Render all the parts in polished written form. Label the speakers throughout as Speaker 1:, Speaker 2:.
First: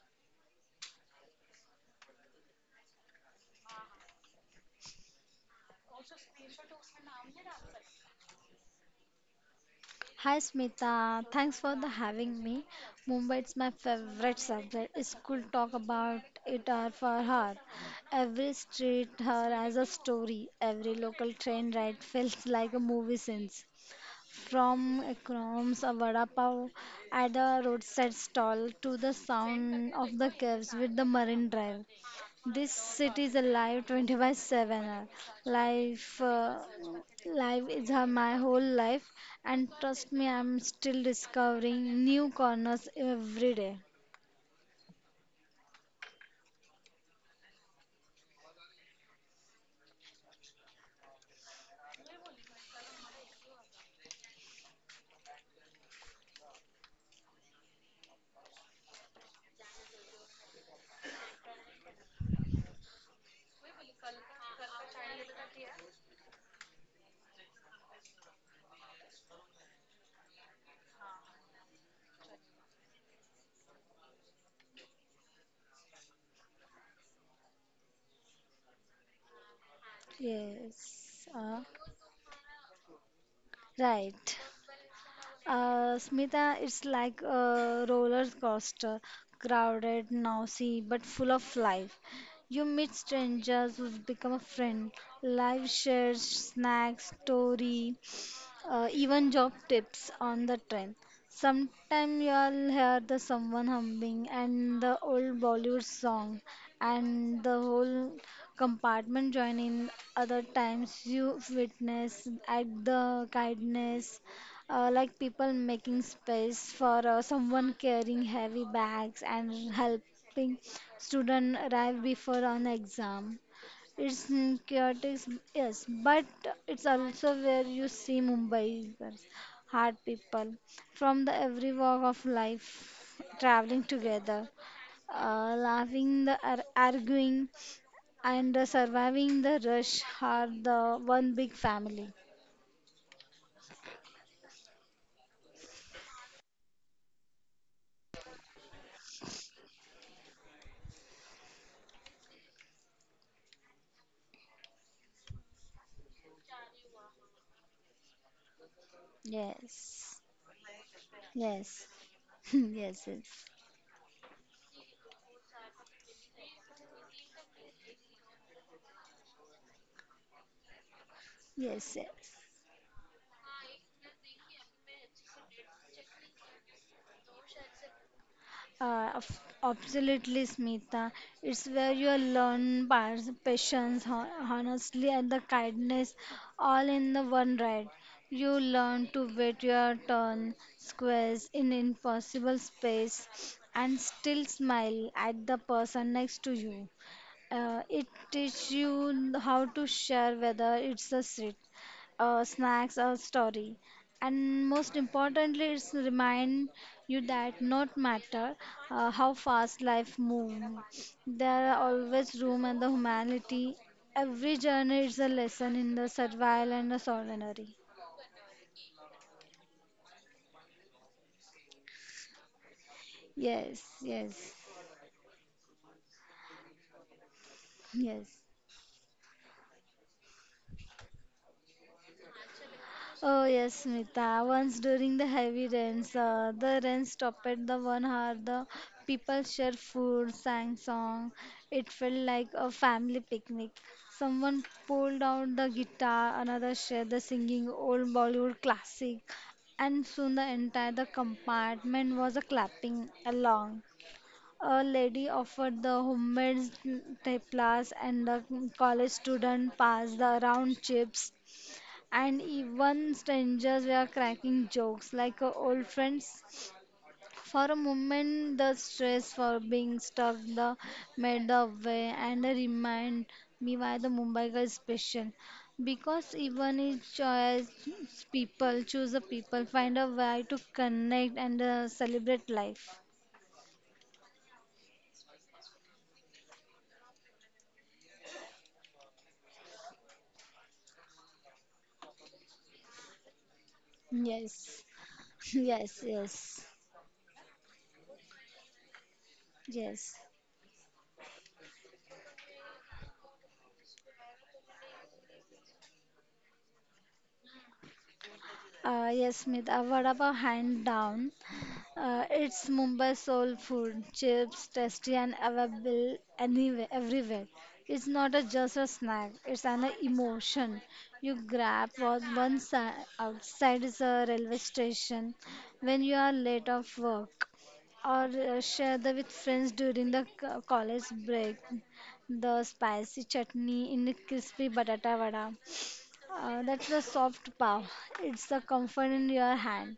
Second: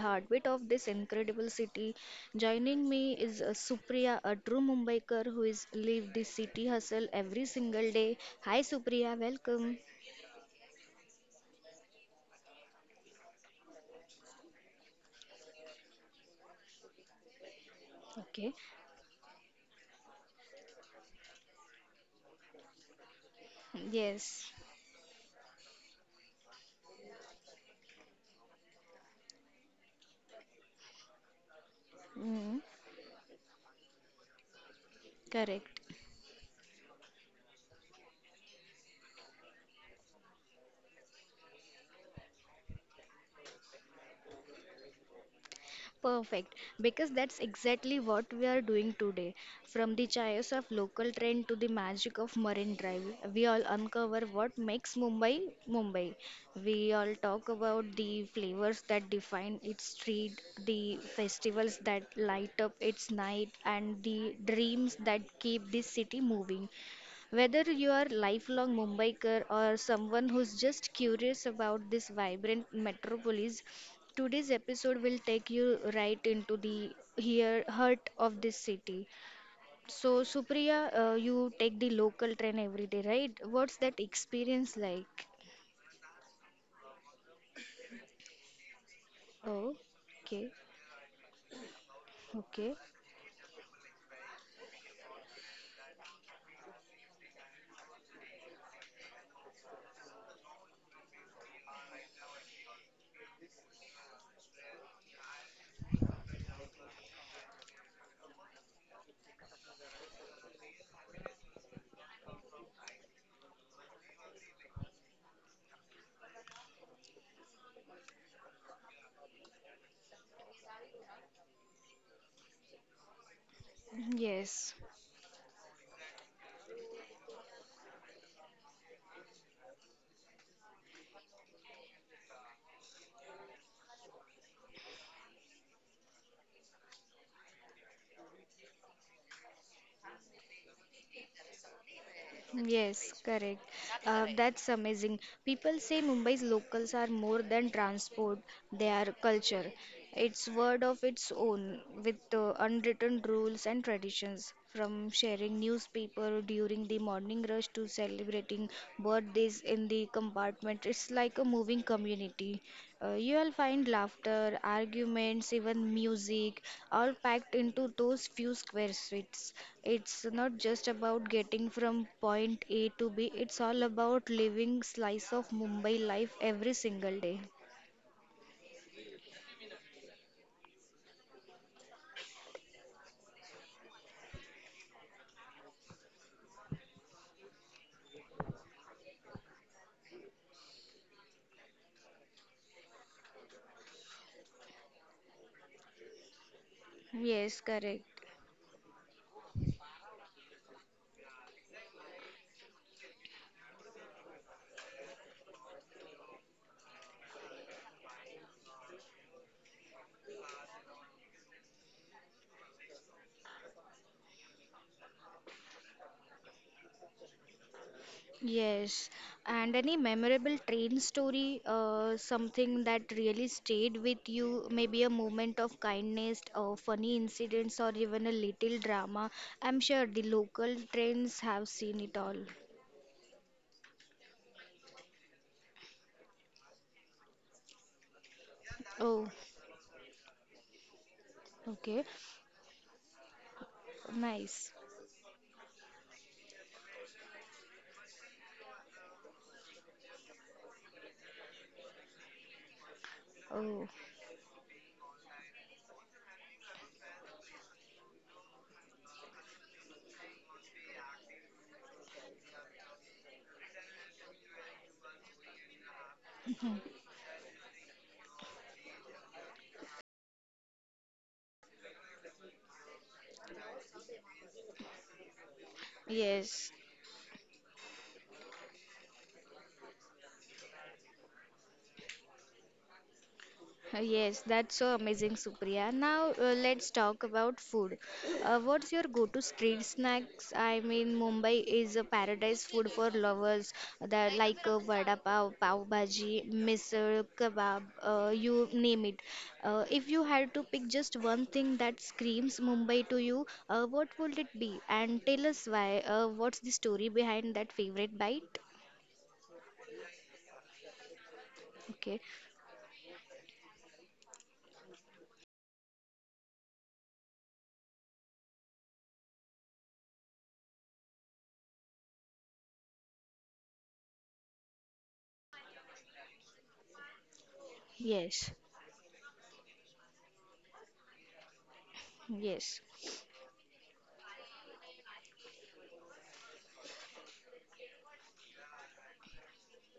Speaker 1: heartbeat of this incredible city. Joining me is Supriya, a true Mumbaiker who is live the city hustle every single day. Hi Supriya, welcome.
Speaker 2: Hi Smita, thanks for the having me. Mumbai is my favorite subject. School talk about it hour for hour. Every
Speaker 1: Okay.
Speaker 2: street here has a story. Every local train ride feels like a movie scene.
Speaker 1: Yes.
Speaker 2: From Ekram's a vada pav at a roadside stall to the sound of the caves with the marine drive.
Speaker 1: Mm,
Speaker 2: This city is alive 24/7.
Speaker 1: correct.
Speaker 2: Life, uh, life is my whole life, and trust me, I'm still discovering new corners every day.
Speaker 1: Perfect, because that's exactly what we are doing today. From the chaos of local train to the magic of Marine Drive, we all uncover what makes Mumbai Mumbai. We all talk about the flavors that define its street, the festivals that light up its night, and the dreams that keep this city moving. Whether you are lifelong Mumbaiker or someone who's just curious about this vibrant metropolis, today's episode will take you right into the here heart of this city. So, Supriya,
Speaker 2: Yes,
Speaker 1: you take the local train every day, right? What's that
Speaker 2: right.
Speaker 1: experience like?
Speaker 2: Smita, it's like a roller coaster,
Speaker 1: Oh,
Speaker 2: crowded,
Speaker 1: okay,
Speaker 2: noisy, but full of life. You
Speaker 1: okay,
Speaker 2: meet strangers who become a friend. Life shares snacks, story, even job tips on the train. Sometime you'll hear the someone humming and the old Bollywood song, and the whole compartment joining. Other times you witness at the kindness like people making space for someone carrying heavy bags and helping student arrive before an exam. It's
Speaker 1: yes.
Speaker 2: chaotic, yes, but it's also where you see Mumbaikers, hard people from the every walk of life traveling together, laughing, arguing, and surviving the rush are the one big family.
Speaker 1: Yes, correct. That's amazing. People say Mumbai's locals are more than transport, they are culture. It's word of its own with unwritten rules and traditions. From sharing newspaper during the morning rush to celebrating birthdays in the
Speaker 2: Yes.
Speaker 1: compartment. It's like a moving
Speaker 2: Yes.
Speaker 1: community.
Speaker 2: Yes, yes.
Speaker 1: You'll find laughter, arguments, even music, all packed into those few square streets. It's not just about getting
Speaker 2: Yes,
Speaker 1: from
Speaker 2: yes.
Speaker 1: point A to B, it's all about living slice of Mumbai life every single day.
Speaker 2: Absolutely, Smita. It's where you learn patience, honestly, and the kindness all in the one ride. You learn to wait your turn, squares in impossible space, and still smile at the person next to you.
Speaker 1: Yes,
Speaker 2: Uh,
Speaker 1: correct.
Speaker 2: it teaches you how to share, whether it's a street, snacks, or story. And most importantly, it's remind you that not matter how fast life moves, there are always room and the humanity. Every journey is a lesson in the survival and the solidarity.
Speaker 1: Yes, and any memorable train story, something that really
Speaker 2: Yes,
Speaker 1: stayed with
Speaker 2: yes,
Speaker 1: you, maybe a moment of kindness, or funny incidents, or
Speaker 2: yes.
Speaker 1: even a little drama. I'm sure the local trains have seen it all.
Speaker 2: Oh yes, Smita. Once during the heavy rains, the rain stopped at the 1 hour. The
Speaker 1: Oh,
Speaker 2: people shared food, sang song. It
Speaker 1: okay,
Speaker 2: felt like a family picnic. Someone
Speaker 1: nice.
Speaker 2: pulled out the guitar, another shared the singing old Bollywood classic, and soon the entire the compartment was a clapping along.
Speaker 1: Oh,
Speaker 2: A lady offered the homemade teplas, and the college student passed the round chips and even strangers were cracking jokes like old friends. For a moment, the stress for being stuck the made the way and remind me why the Mumbai girl is special. Because
Speaker 1: yes.
Speaker 2: even if choice people choose the people, find a way to connect and celebrate life.
Speaker 1: Yes, that's so amazing, Supriya. Now let's talk about food. What's your go-to street snacks? I mean, Mumbai is a paradise food for lovers. That like
Speaker 2: Yes,
Speaker 1: vada pav, pav
Speaker 2: yes,
Speaker 1: bhaji,
Speaker 2: yes,
Speaker 1: misal, kebab, you name it. If
Speaker 2: yes.
Speaker 1: you had to pick just one thing that screams Mumbai to you, what would it be? And tell us why. What's the story behind that favorite bite?
Speaker 2: Yes, Smith, a vada pav hand down.
Speaker 1: Okay.
Speaker 2: It's Mumbai soul food, chips, tasty and available anywhere, everywhere. It's not just a snack, it's an emotion. You grab what one side, outside is a railway station when you are late of work or
Speaker 1: Yes.
Speaker 2: share the with friends during the college break. The
Speaker 1: Yes.
Speaker 2: spicy chutney in the crispy batata vada that's the soft paw. It's the comfort in your hand.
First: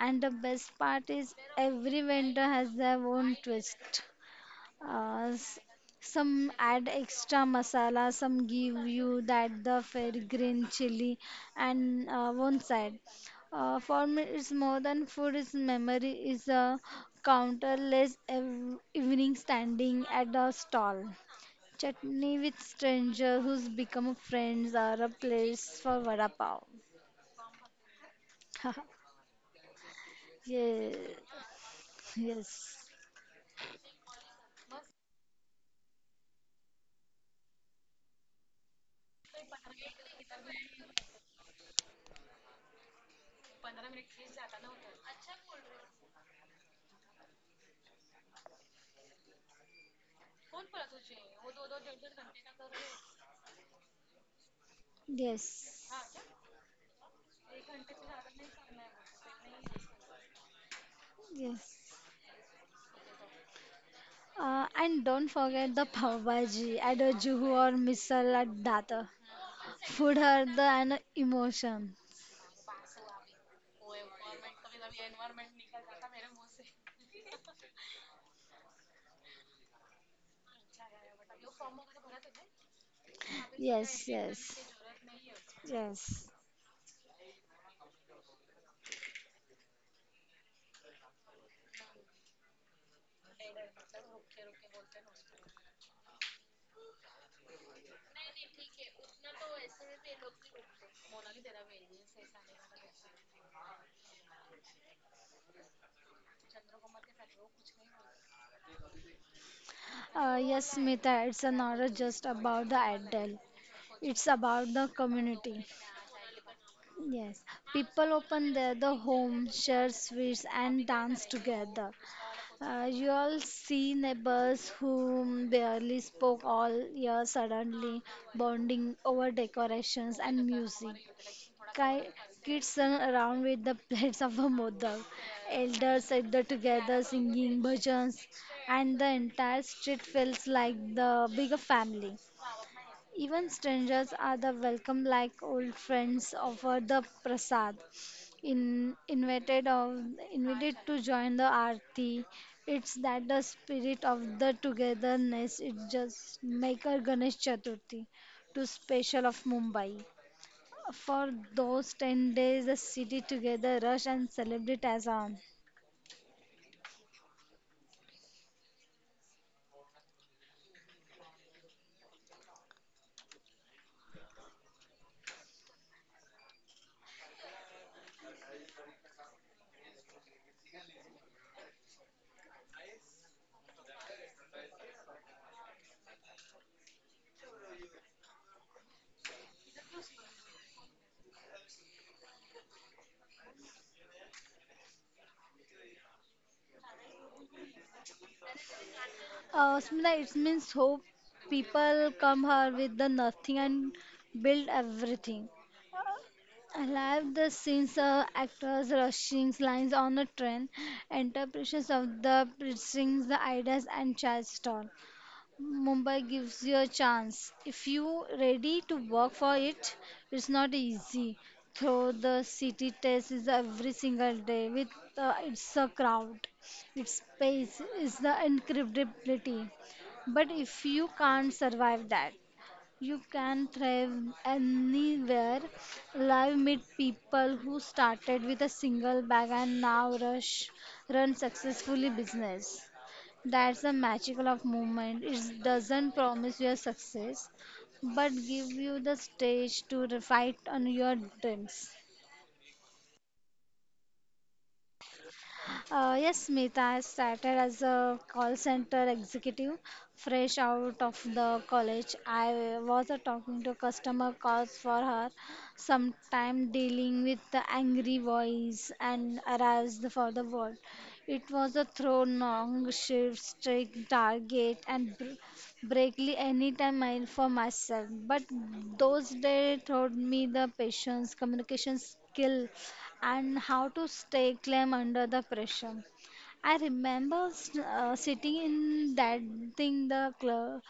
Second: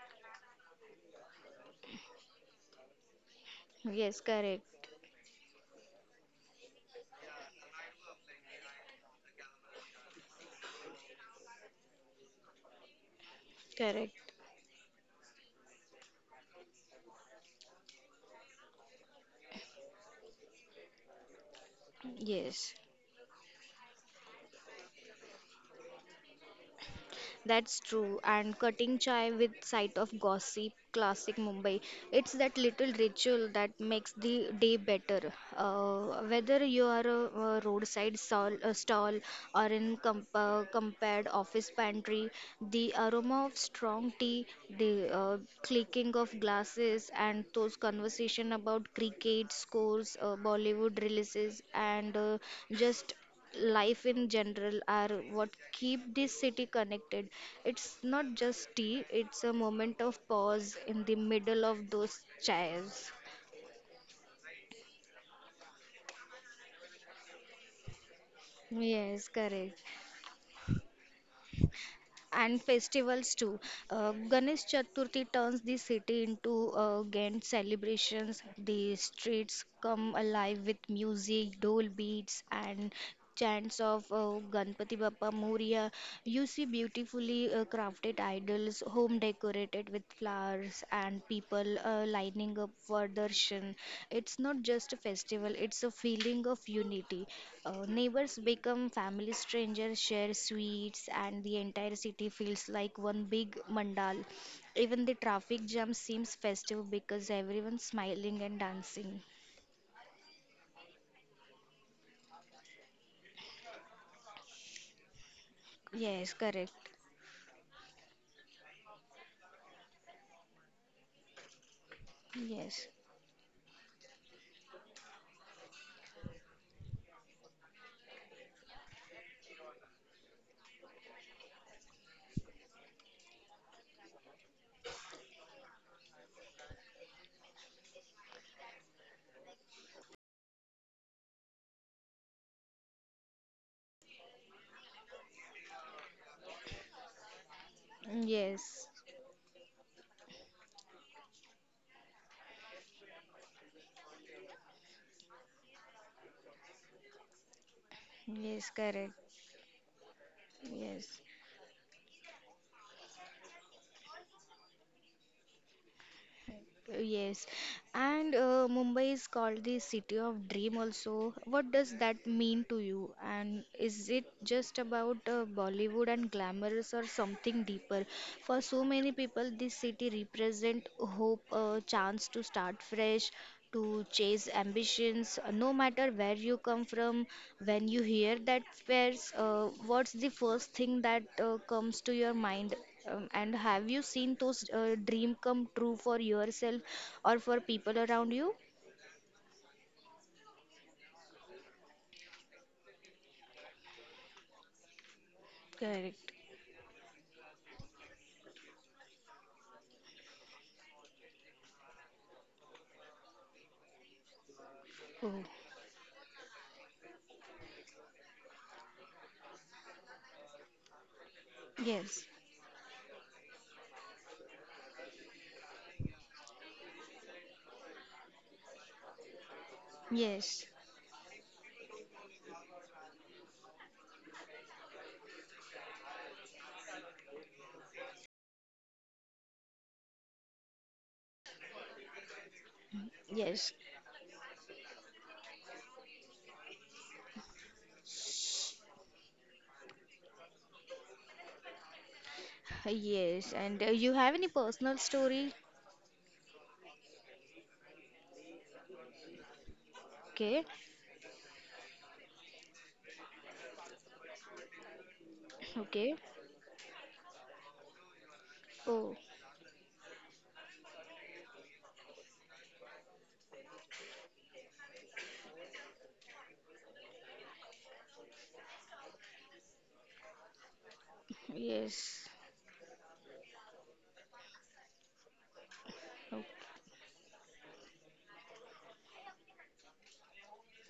Speaker 2: And the best part is every vendor has their own twist.
Speaker 1: Yes. Correct.
Speaker 2: Uh, s- some add extra masala, some give you that the fair green chili and one side. For me,
Speaker 1: Correct.
Speaker 2: it's more than food, it's memory, is a countless evening standing at a stall. Chutney with
Speaker 1: Yes,
Speaker 2: stranger who's become friends are a place for vada pav.
Speaker 1: that's true. And cutting chai with sight of gossip,
Speaker 2: yes,
Speaker 1: classic Mumbai. It's that
Speaker 2: yes,
Speaker 1: little ritual that makes the day better. Whether you are a roadside stall, a stall or in comp compared office pantry, the aroma of strong tea, the clicking of glasses, and those conversation about cricket scores, Bollywood releases, and just life in general are what
Speaker 2: yes,
Speaker 1: keep this city connected. It's not just tea, it's a moment of pause in the middle
Speaker 2: yes.
Speaker 1: of those chairs.
Speaker 2: And don't forget the pav bhaji at a Juhu or misal at Data.
Speaker 1: Yes, correct.
Speaker 2: Food are the an emotion.
Speaker 1: And festivals too. Ganesh Chaturthi turns the city into grand celebrations. The streets come alive with music, dole beats, and chants of
Speaker 2: Yes, yes,
Speaker 1: Ganpati Bappa Moria.
Speaker 2: yes.
Speaker 1: You see beautifully crafted idols, home decorated with flowers, and people lining up for darshan. It's not just a festival, it's a feeling of unity. Neighbors become family strangers, share sweets, and the entire city feels like one big mandal. Even the traffic jam seems festive because everyone's smiling and dancing.
Speaker 2: Yes, Mita, it's not just about the idol. It's about the community.
Speaker 1: Yes, correct.
Speaker 2: Yes, people open their the home, share sweets, and dance together.
Speaker 1: Yes.
Speaker 2: You all see neighbors who barely spoke all year suddenly bonding over decorations and music. Ki- Kids run around with the plates of a mother. Elders sit there together singing bhajans, and the entire street feels like the bigger family. Even strangers are the welcome like old friends offer the prasad.
Speaker 1: Yes.
Speaker 2: In, invited of invited to join the arti. It's that the spirit of the togetherness. It just make our Ganesh Chaturthi to
Speaker 1: Yes, correct.
Speaker 2: special of Mumbai.
Speaker 1: Yes.
Speaker 2: For those 10 days, the city together rush and celebrate as on.
Speaker 1: Yes, and Mumbai is called the city of dream also. What does that mean to you? And is it just about Bollywood and glamorous or something deeper? For so many people, this city represent hope, a chance to start fresh, to chase ambitions, no matter where you come from. When you hear that phrase, what's the first thing that comes to your mind? And have you seen those dream come true for yourself or for people around you?
Speaker 2: Smita, it means hope people come here with the nothing and build everything.
Speaker 1: Correct.
Speaker 2: I love the scenes of actors rushing lines on a train, interpretations of the precincts, the ideas, and Charleston.
Speaker 1: Oh,
Speaker 2: Mumbai gives you a chance. If you ready to work for it, it's not easy. Though
Speaker 1: yes.
Speaker 2: the city test is every single day with its a crowd, its pace, is the incredibility. But
Speaker 1: Yes.
Speaker 2: if you can't survive that, you can thrive anywhere. Live meet people who started with a single bag and now rush run successfully business.
Speaker 1: Yes,
Speaker 2: That's the magical of movement. It doesn't promise you a success, but give you the stage to fight on your dreams.
Speaker 1: yes. And you have any personal story?
Speaker 2: Yes, Smita, I started as a call center executive fresh
Speaker 1: Okay,
Speaker 2: out of the college. I was talking to customer calls for her,
Speaker 1: okay.
Speaker 2: sometime dealing with the angry voice
Speaker 1: Oh,
Speaker 2: and aroused for the world. It was a throw long shifts, strict target, and Brakely anytime mile for myself. But those days taught me the patience, communication
Speaker 1: yes.
Speaker 2: skill, and how to stay calm under the pressure. I remember sitting in that thing, the club,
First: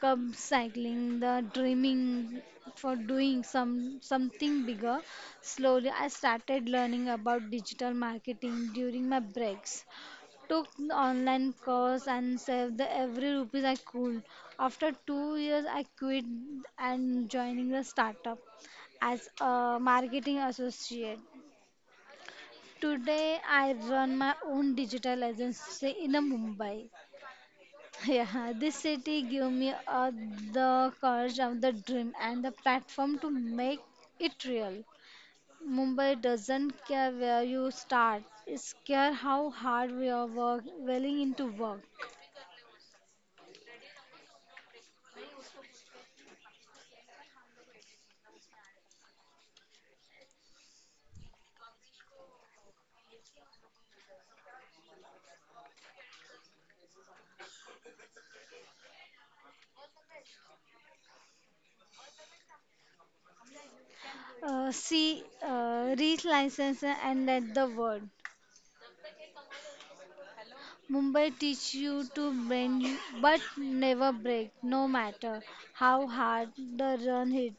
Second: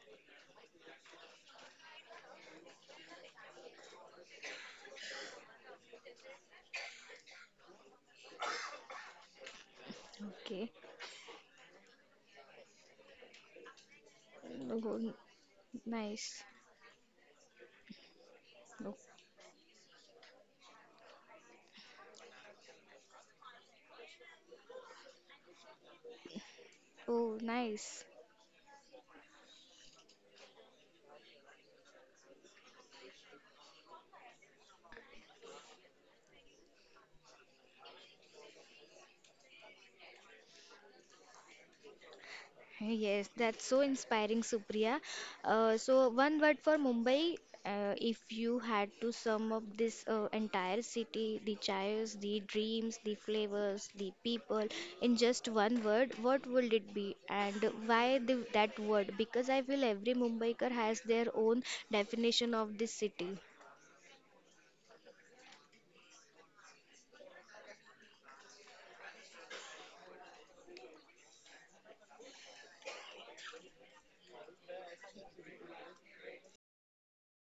Speaker 2: club cycling, the dreaming for doing something bigger. Slowly, I started learning about digital marketing during my breaks
Speaker 1: Okay, okay.
Speaker 2: took the online course and saved the every rupees I could. After
Speaker 1: Oh,
Speaker 2: 2 years, I quit
Speaker 1: nice.
Speaker 2: and joining the startup as a marketing associate. Today, I run my own digital agency in a Mumbai.
Speaker 1: Oh, nice.
Speaker 2: Yeah, this city gave me the courage of the dream and the platform to make it real. Mumbai doesn't care where you start, it care how hard we are work, willing into work.
Speaker 1: Yes, that's so inspiring, Supriya. So, one word for Mumbai. If you had to sum up this entire city, the chaos, the dreams, the flavors, the people, in just one word, what would it be? And why that word? Because I feel every Mumbaiker has their own definition of this city.
Speaker 2: See, reach license and let the world. Mumbai teach you to bend you, but never break, no matter how hard the run hit,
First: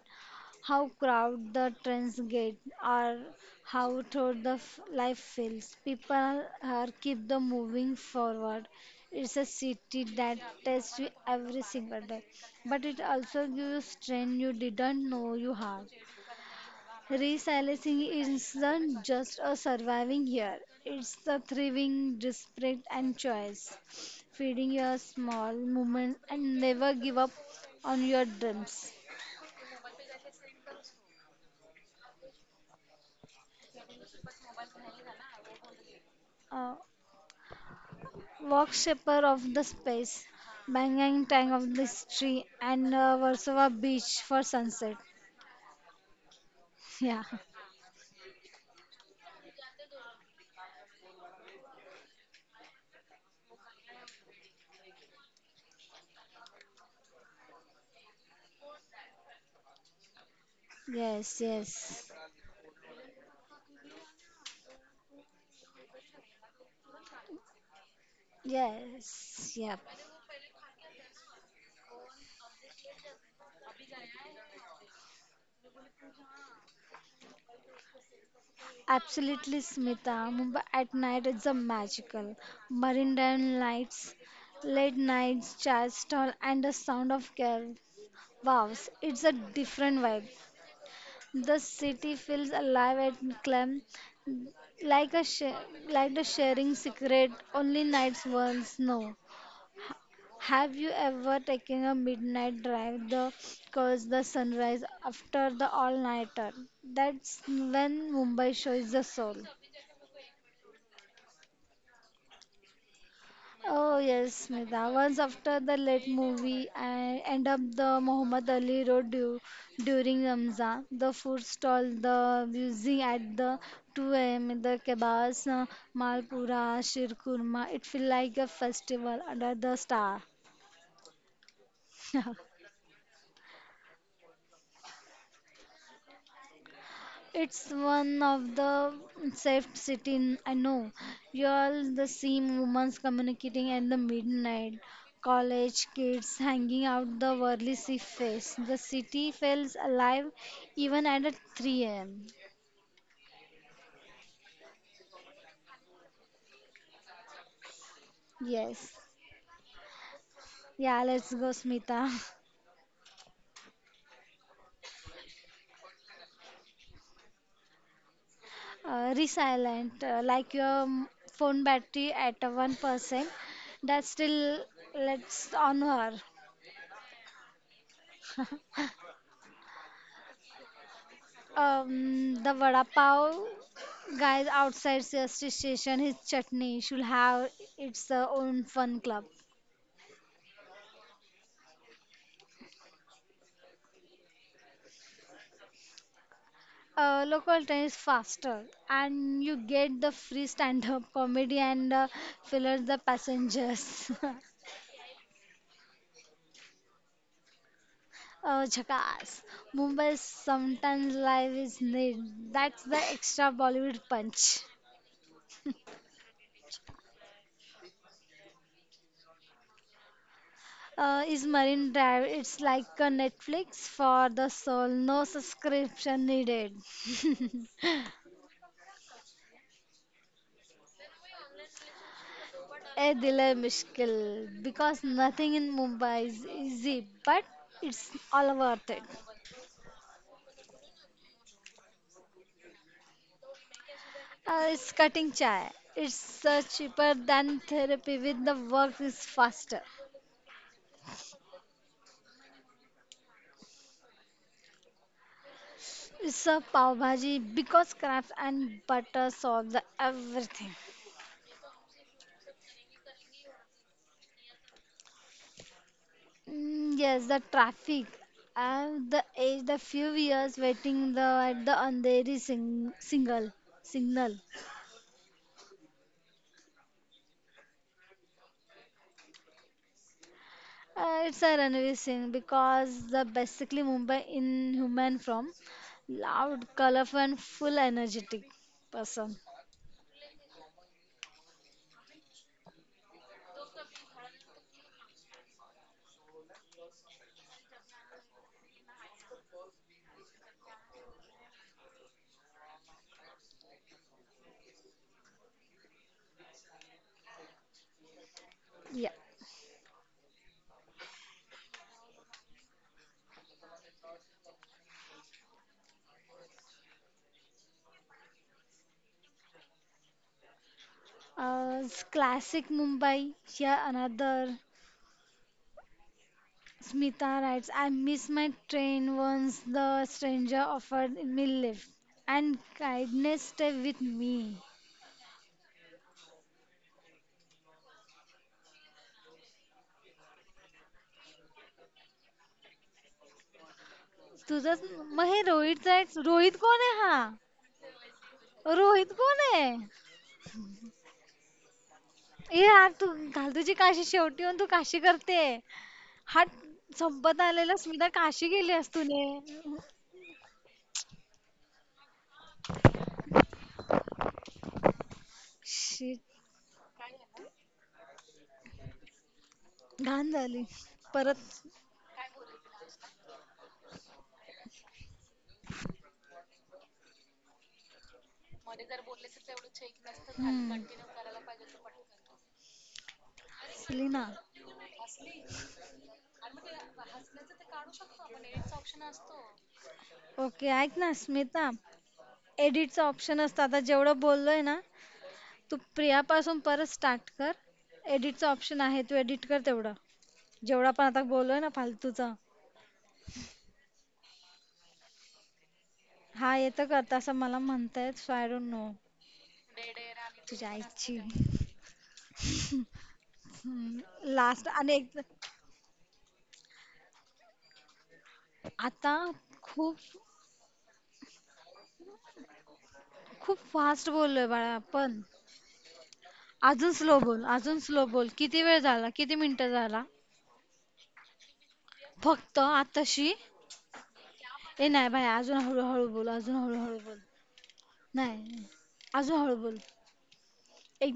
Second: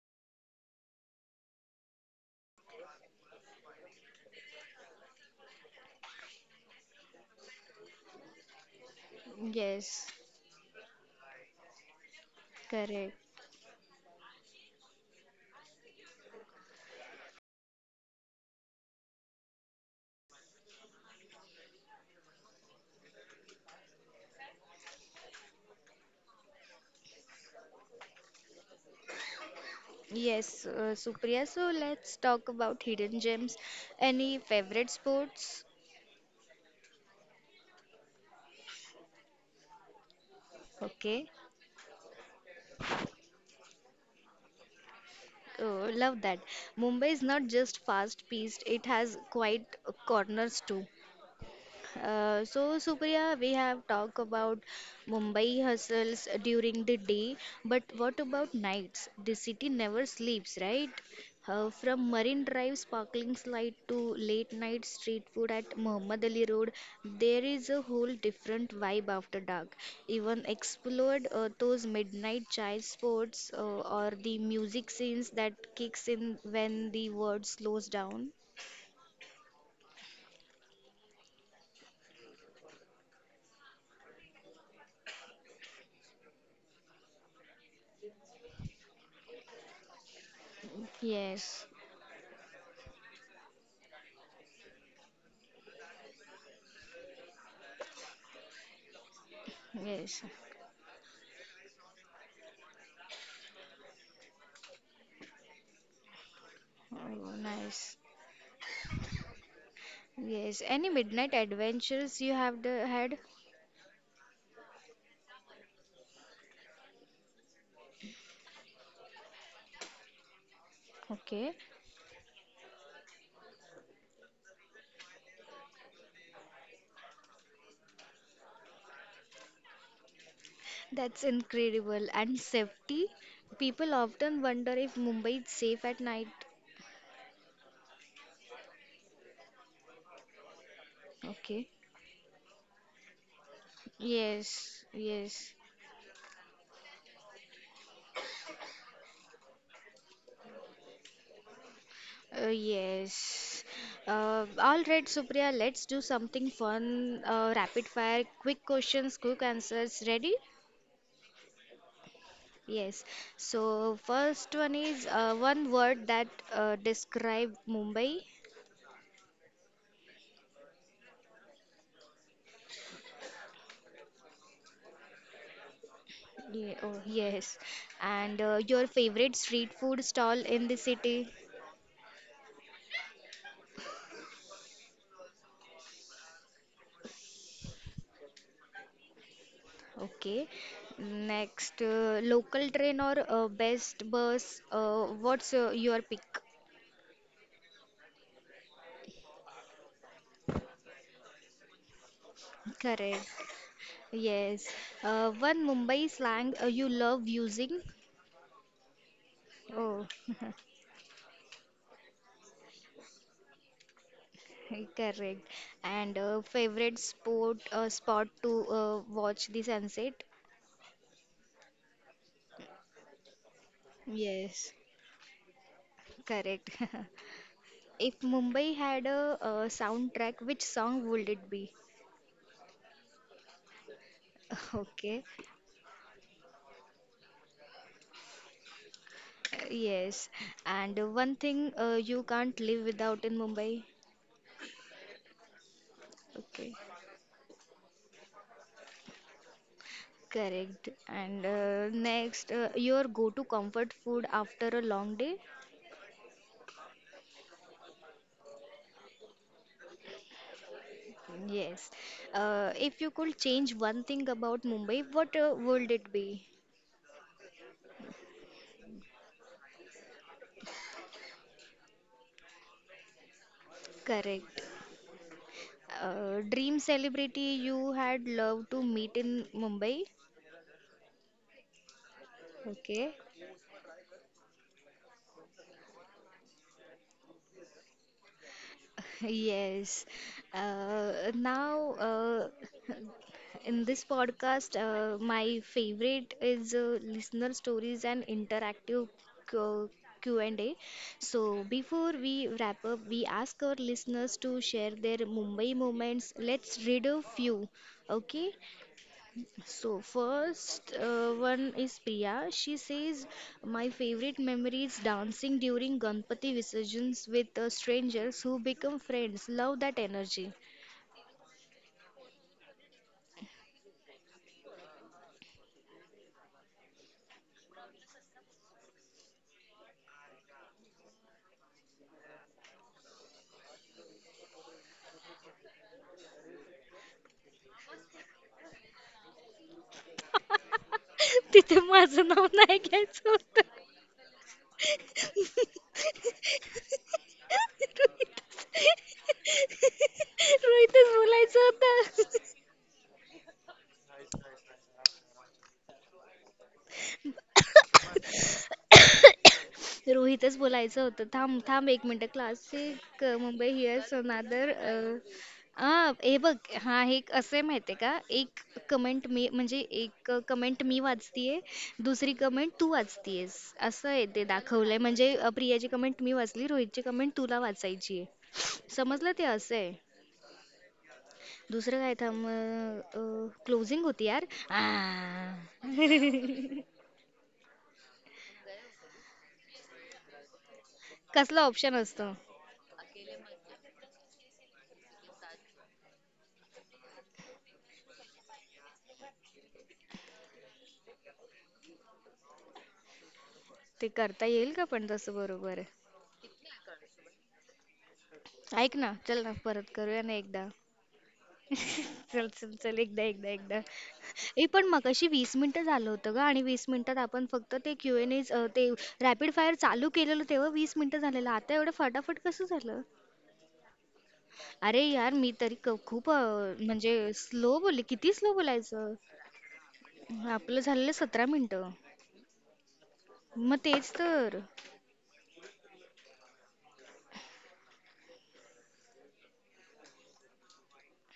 Speaker 2: how crowd the trains get, or how through the life feels. People are keep the moving forward. It's a city
Speaker 1: Yes,
Speaker 2: that tests you every single day, but it
Speaker 1: correct.
Speaker 2: also gives you strength you didn't know you had. Resiliency isn't just a surviving year, it's the thriving, desperate, and choice. Feeding your small movements and never give up on your dreams.
Speaker 1: Yes, Supriya. So let's talk about hidden gems. Any favorite sports?
Speaker 2: Uh, Walk Shaper of the Space,
Speaker 1: Okay,
Speaker 2: Bangang Tang of the Tree, and Warsaw Beach for sunset.
Speaker 1: oh, love that. Mumbai is
Speaker 2: Yeah,
Speaker 1: not just fast-paced, it has quiet corners too. So, Supriya, we have talked about Mumbai hustles during the day, but what about nights? The city never sleeps, right?
Speaker 2: yes,
Speaker 1: From
Speaker 2: yes,
Speaker 1: Marine Drive sparkling light to late night street food at Muhammad Ali Road, there is a whole different vibe after
Speaker 2: yes,
Speaker 1: dark.
Speaker 2: yep.
Speaker 1: Even explored those midnight chai spots or the music scenes that kicks in when the world slows down.
Speaker 2: Absolutely, Smita. Mumbai at night is a magical. Marine Drive lights, late nights, chai stall, and the sound of car. Wow, it's a different vibe. The
Speaker 1: Yes,
Speaker 2: city feels alive and calm, like the sharing secret only nights once know.
Speaker 1: yes.
Speaker 2: Have you ever taken a midnight drive the cause the sunrise after the all nighter?
Speaker 1: Oh,
Speaker 2: That's
Speaker 1: nice.
Speaker 2: when Mumbai shows the soul.
Speaker 1: Yes, any midnight adventures you have had?
Speaker 2: Oh yes, Smita. Once after the late movie, I end up the Muhammad Ali Road during Ramzan. The food
Speaker 1: Okay,
Speaker 2: stall, the music at the 2 a.m. The kebabs, malpura, shirkurma. It feel like a festival under the star.
Speaker 1: that's incredible. And safety? People often wonder if Mumbai is safe at night.
Speaker 2: It's one of the safe city I know. You
Speaker 1: Okay.
Speaker 2: all the same women communicating at the midnight.
Speaker 1: Yes, yes,
Speaker 2: College kids hanging out the worldly sea face. The city feels alive even at a 3 a.m.
Speaker 1: yes. All right, Supriya, let's do something fun. Rapid fire, quick
Speaker 2: Yes.
Speaker 1: questions, quick answers. Ready?
Speaker 2: Yeah, let's go, Smita.
Speaker 1: Yes. So, first one is one word that describe Mumbai.
Speaker 2: Resilient, like your phone battery at a 1%. That's still, let's on her.
Speaker 1: Oh, yes. And your favorite street food stall in the city?
Speaker 2: The vada pav guys outside CST station, his chutney should have its own fun club.
Speaker 1: Okay. Next, local train or best bus? What's your pick?
Speaker 2: Local train is faster, and you get the free stand-up comedy and filler the
Speaker 1: Correct.
Speaker 2: passengers.
Speaker 1: Yes. One Mumbai slang you love using?
Speaker 2: Jackass.
Speaker 1: Oh,
Speaker 2: Mumbai sometimes life is need. That's the extra Bollywood punch.
Speaker 1: correct. And favorite sport spot to watch the sunset?
Speaker 2: Is Marine Drive. It's like a Netflix for the
Speaker 1: Yes.
Speaker 2: soul. No subscription
Speaker 1: Correct.
Speaker 2: needed.
Speaker 1: If Mumbai had a soundtrack, which song would it be?
Speaker 2: A delay mushkil because
Speaker 1: Okay,
Speaker 2: nothing in Mumbai is easy, but it's all worth it.
Speaker 1: yes. And one thing you can't live without in Mumbai.
Speaker 2: It's cutting chai. It's
Speaker 1: Okay,
Speaker 2: cheaper than therapy with the work is faster.
Speaker 1: correct. And next, your go-to comfort food after a long day?
Speaker 2: It's a pav bhaji because crabs and butter solve the everything.
Speaker 1: Yes. If you could change one thing about Mumbai, what would it be?
Speaker 2: Yes, the traffic. And the age, the few years waiting the at the Andheri single signal.
Speaker 1: Correct. Dream celebrity you had loved to meet in Mumbai?
Speaker 2: It's a Ranveer Singh because
Speaker 1: Okay.
Speaker 2: the basically Mumbai in human form, loud, colorful, and full energetic person.
Speaker 1: Yes. Now, in this podcast, my favorite is listener stories and interactive Q- Q&A. So before we wrap up, we ask our listeners to share their Mumbai moments. Let's read a few. Okay.
Speaker 2: Yeah.
Speaker 1: So first one is Priya. She says, "My favorite memory is dancing during Ganpati Visarjans with strangers who become friends. Love that energy."
Speaker 2: It's classic Mumbai. Here another. Smita writes, I miss my train once the stranger offered me lift, and kindness stay with me.
Speaker 1: तिथे माझं नाव नाही घ्यायचं होतं
Speaker 2: तुझं मग हे Rohit rights Rohit कोण आहे हा रोहित कोण आहे
Speaker 1: रोहितच बोलायचं होतं.
Speaker 2: ए यार तू घाल तुझी काशी शेवटी येऊन तू काशी करते हात संपत आलेला सुद्धा काशी गेलीस तूने.
Speaker 1: रोहितच बोलायचं होतं, थांब थांब एक minute. Classic Mumbai here's another. हा
Speaker 2: शिट.
Speaker 1: हे बघ. हा हे एक असं आहे, माहिती आहे का, एक कमेंट मी, म्हणजे एक
Speaker 2: घाण झाली.
Speaker 1: कमेंट मी
Speaker 2: परत
Speaker 1: वाचतीये, दुसरी कमेंट तू वाचतीयेस. असं आहे ते दाखवलंय, म्हणजे अ, प्रियाची कमेंट मी वाचली, रोहितची कमेंट तुला वाचायची आहे, समजलं? ते असं आहे.
Speaker 2: हम्म.
Speaker 1: दुसरं काय, थांब, क्लोजिंग
Speaker 2: असली
Speaker 1: होती
Speaker 2: ना
Speaker 1: यार. आ,
Speaker 2: ओके ऐक ना स्मिता
Speaker 1: कसला ऑप्शन असतो?
Speaker 2: एडिटचं ऑप्शन असतं आता जेवढं बोललोय ना तू प्रियापासून परत स्टार्ट कर एडिटचं ऑप्शन आहे तू एडिट कर तेवढं जेवढा पण आता बोललोय ना फालतूचा
Speaker 1: ते करता येईल का? पण तसं बरोबर आहे.
Speaker 2: हा येतं करता असं मला म्हणतायत सो आय डोंट नो
Speaker 1: ऐक ना, चल ना, परत करूया ना एकदा.
Speaker 2: तुझ्या आईची
Speaker 1: चल चल चल, एकदा एकदा एकदा. ए
Speaker 2: लास्ट
Speaker 1: पण
Speaker 2: आणि एक
Speaker 1: मगाशी वीस मिनिटं झालं होतं ग, आणि वीस मिनिटात आपण फक्त ते क्यू एन ए, ते
Speaker 2: आता
Speaker 1: रॅपिड फायर
Speaker 2: खूप
Speaker 1: चालू केलेलं तेव्हा वीस मिनिटं झालेलं, आता एवढं फटाफट कसं झालं?
Speaker 2: खूप फास्ट बोललोय बाळा
Speaker 1: अरे
Speaker 2: आपण
Speaker 1: यार, मी तरी क- खूप अं, म्हणजे स्लो
Speaker 2: अजून
Speaker 1: बोलले.
Speaker 2: स्लो बोल
Speaker 1: किती स्लो
Speaker 2: किती वेळ झाला
Speaker 1: बोलायचं?
Speaker 2: किती मिनिटं झाला
Speaker 1: आपलं झालेलं सतरा मिनिटं.
Speaker 2: फक्त आताशी
Speaker 1: मग तेच तर.
Speaker 2: ए नाही बाय अजून हळूहळू बोल नाही नाही, अजून हळू बोल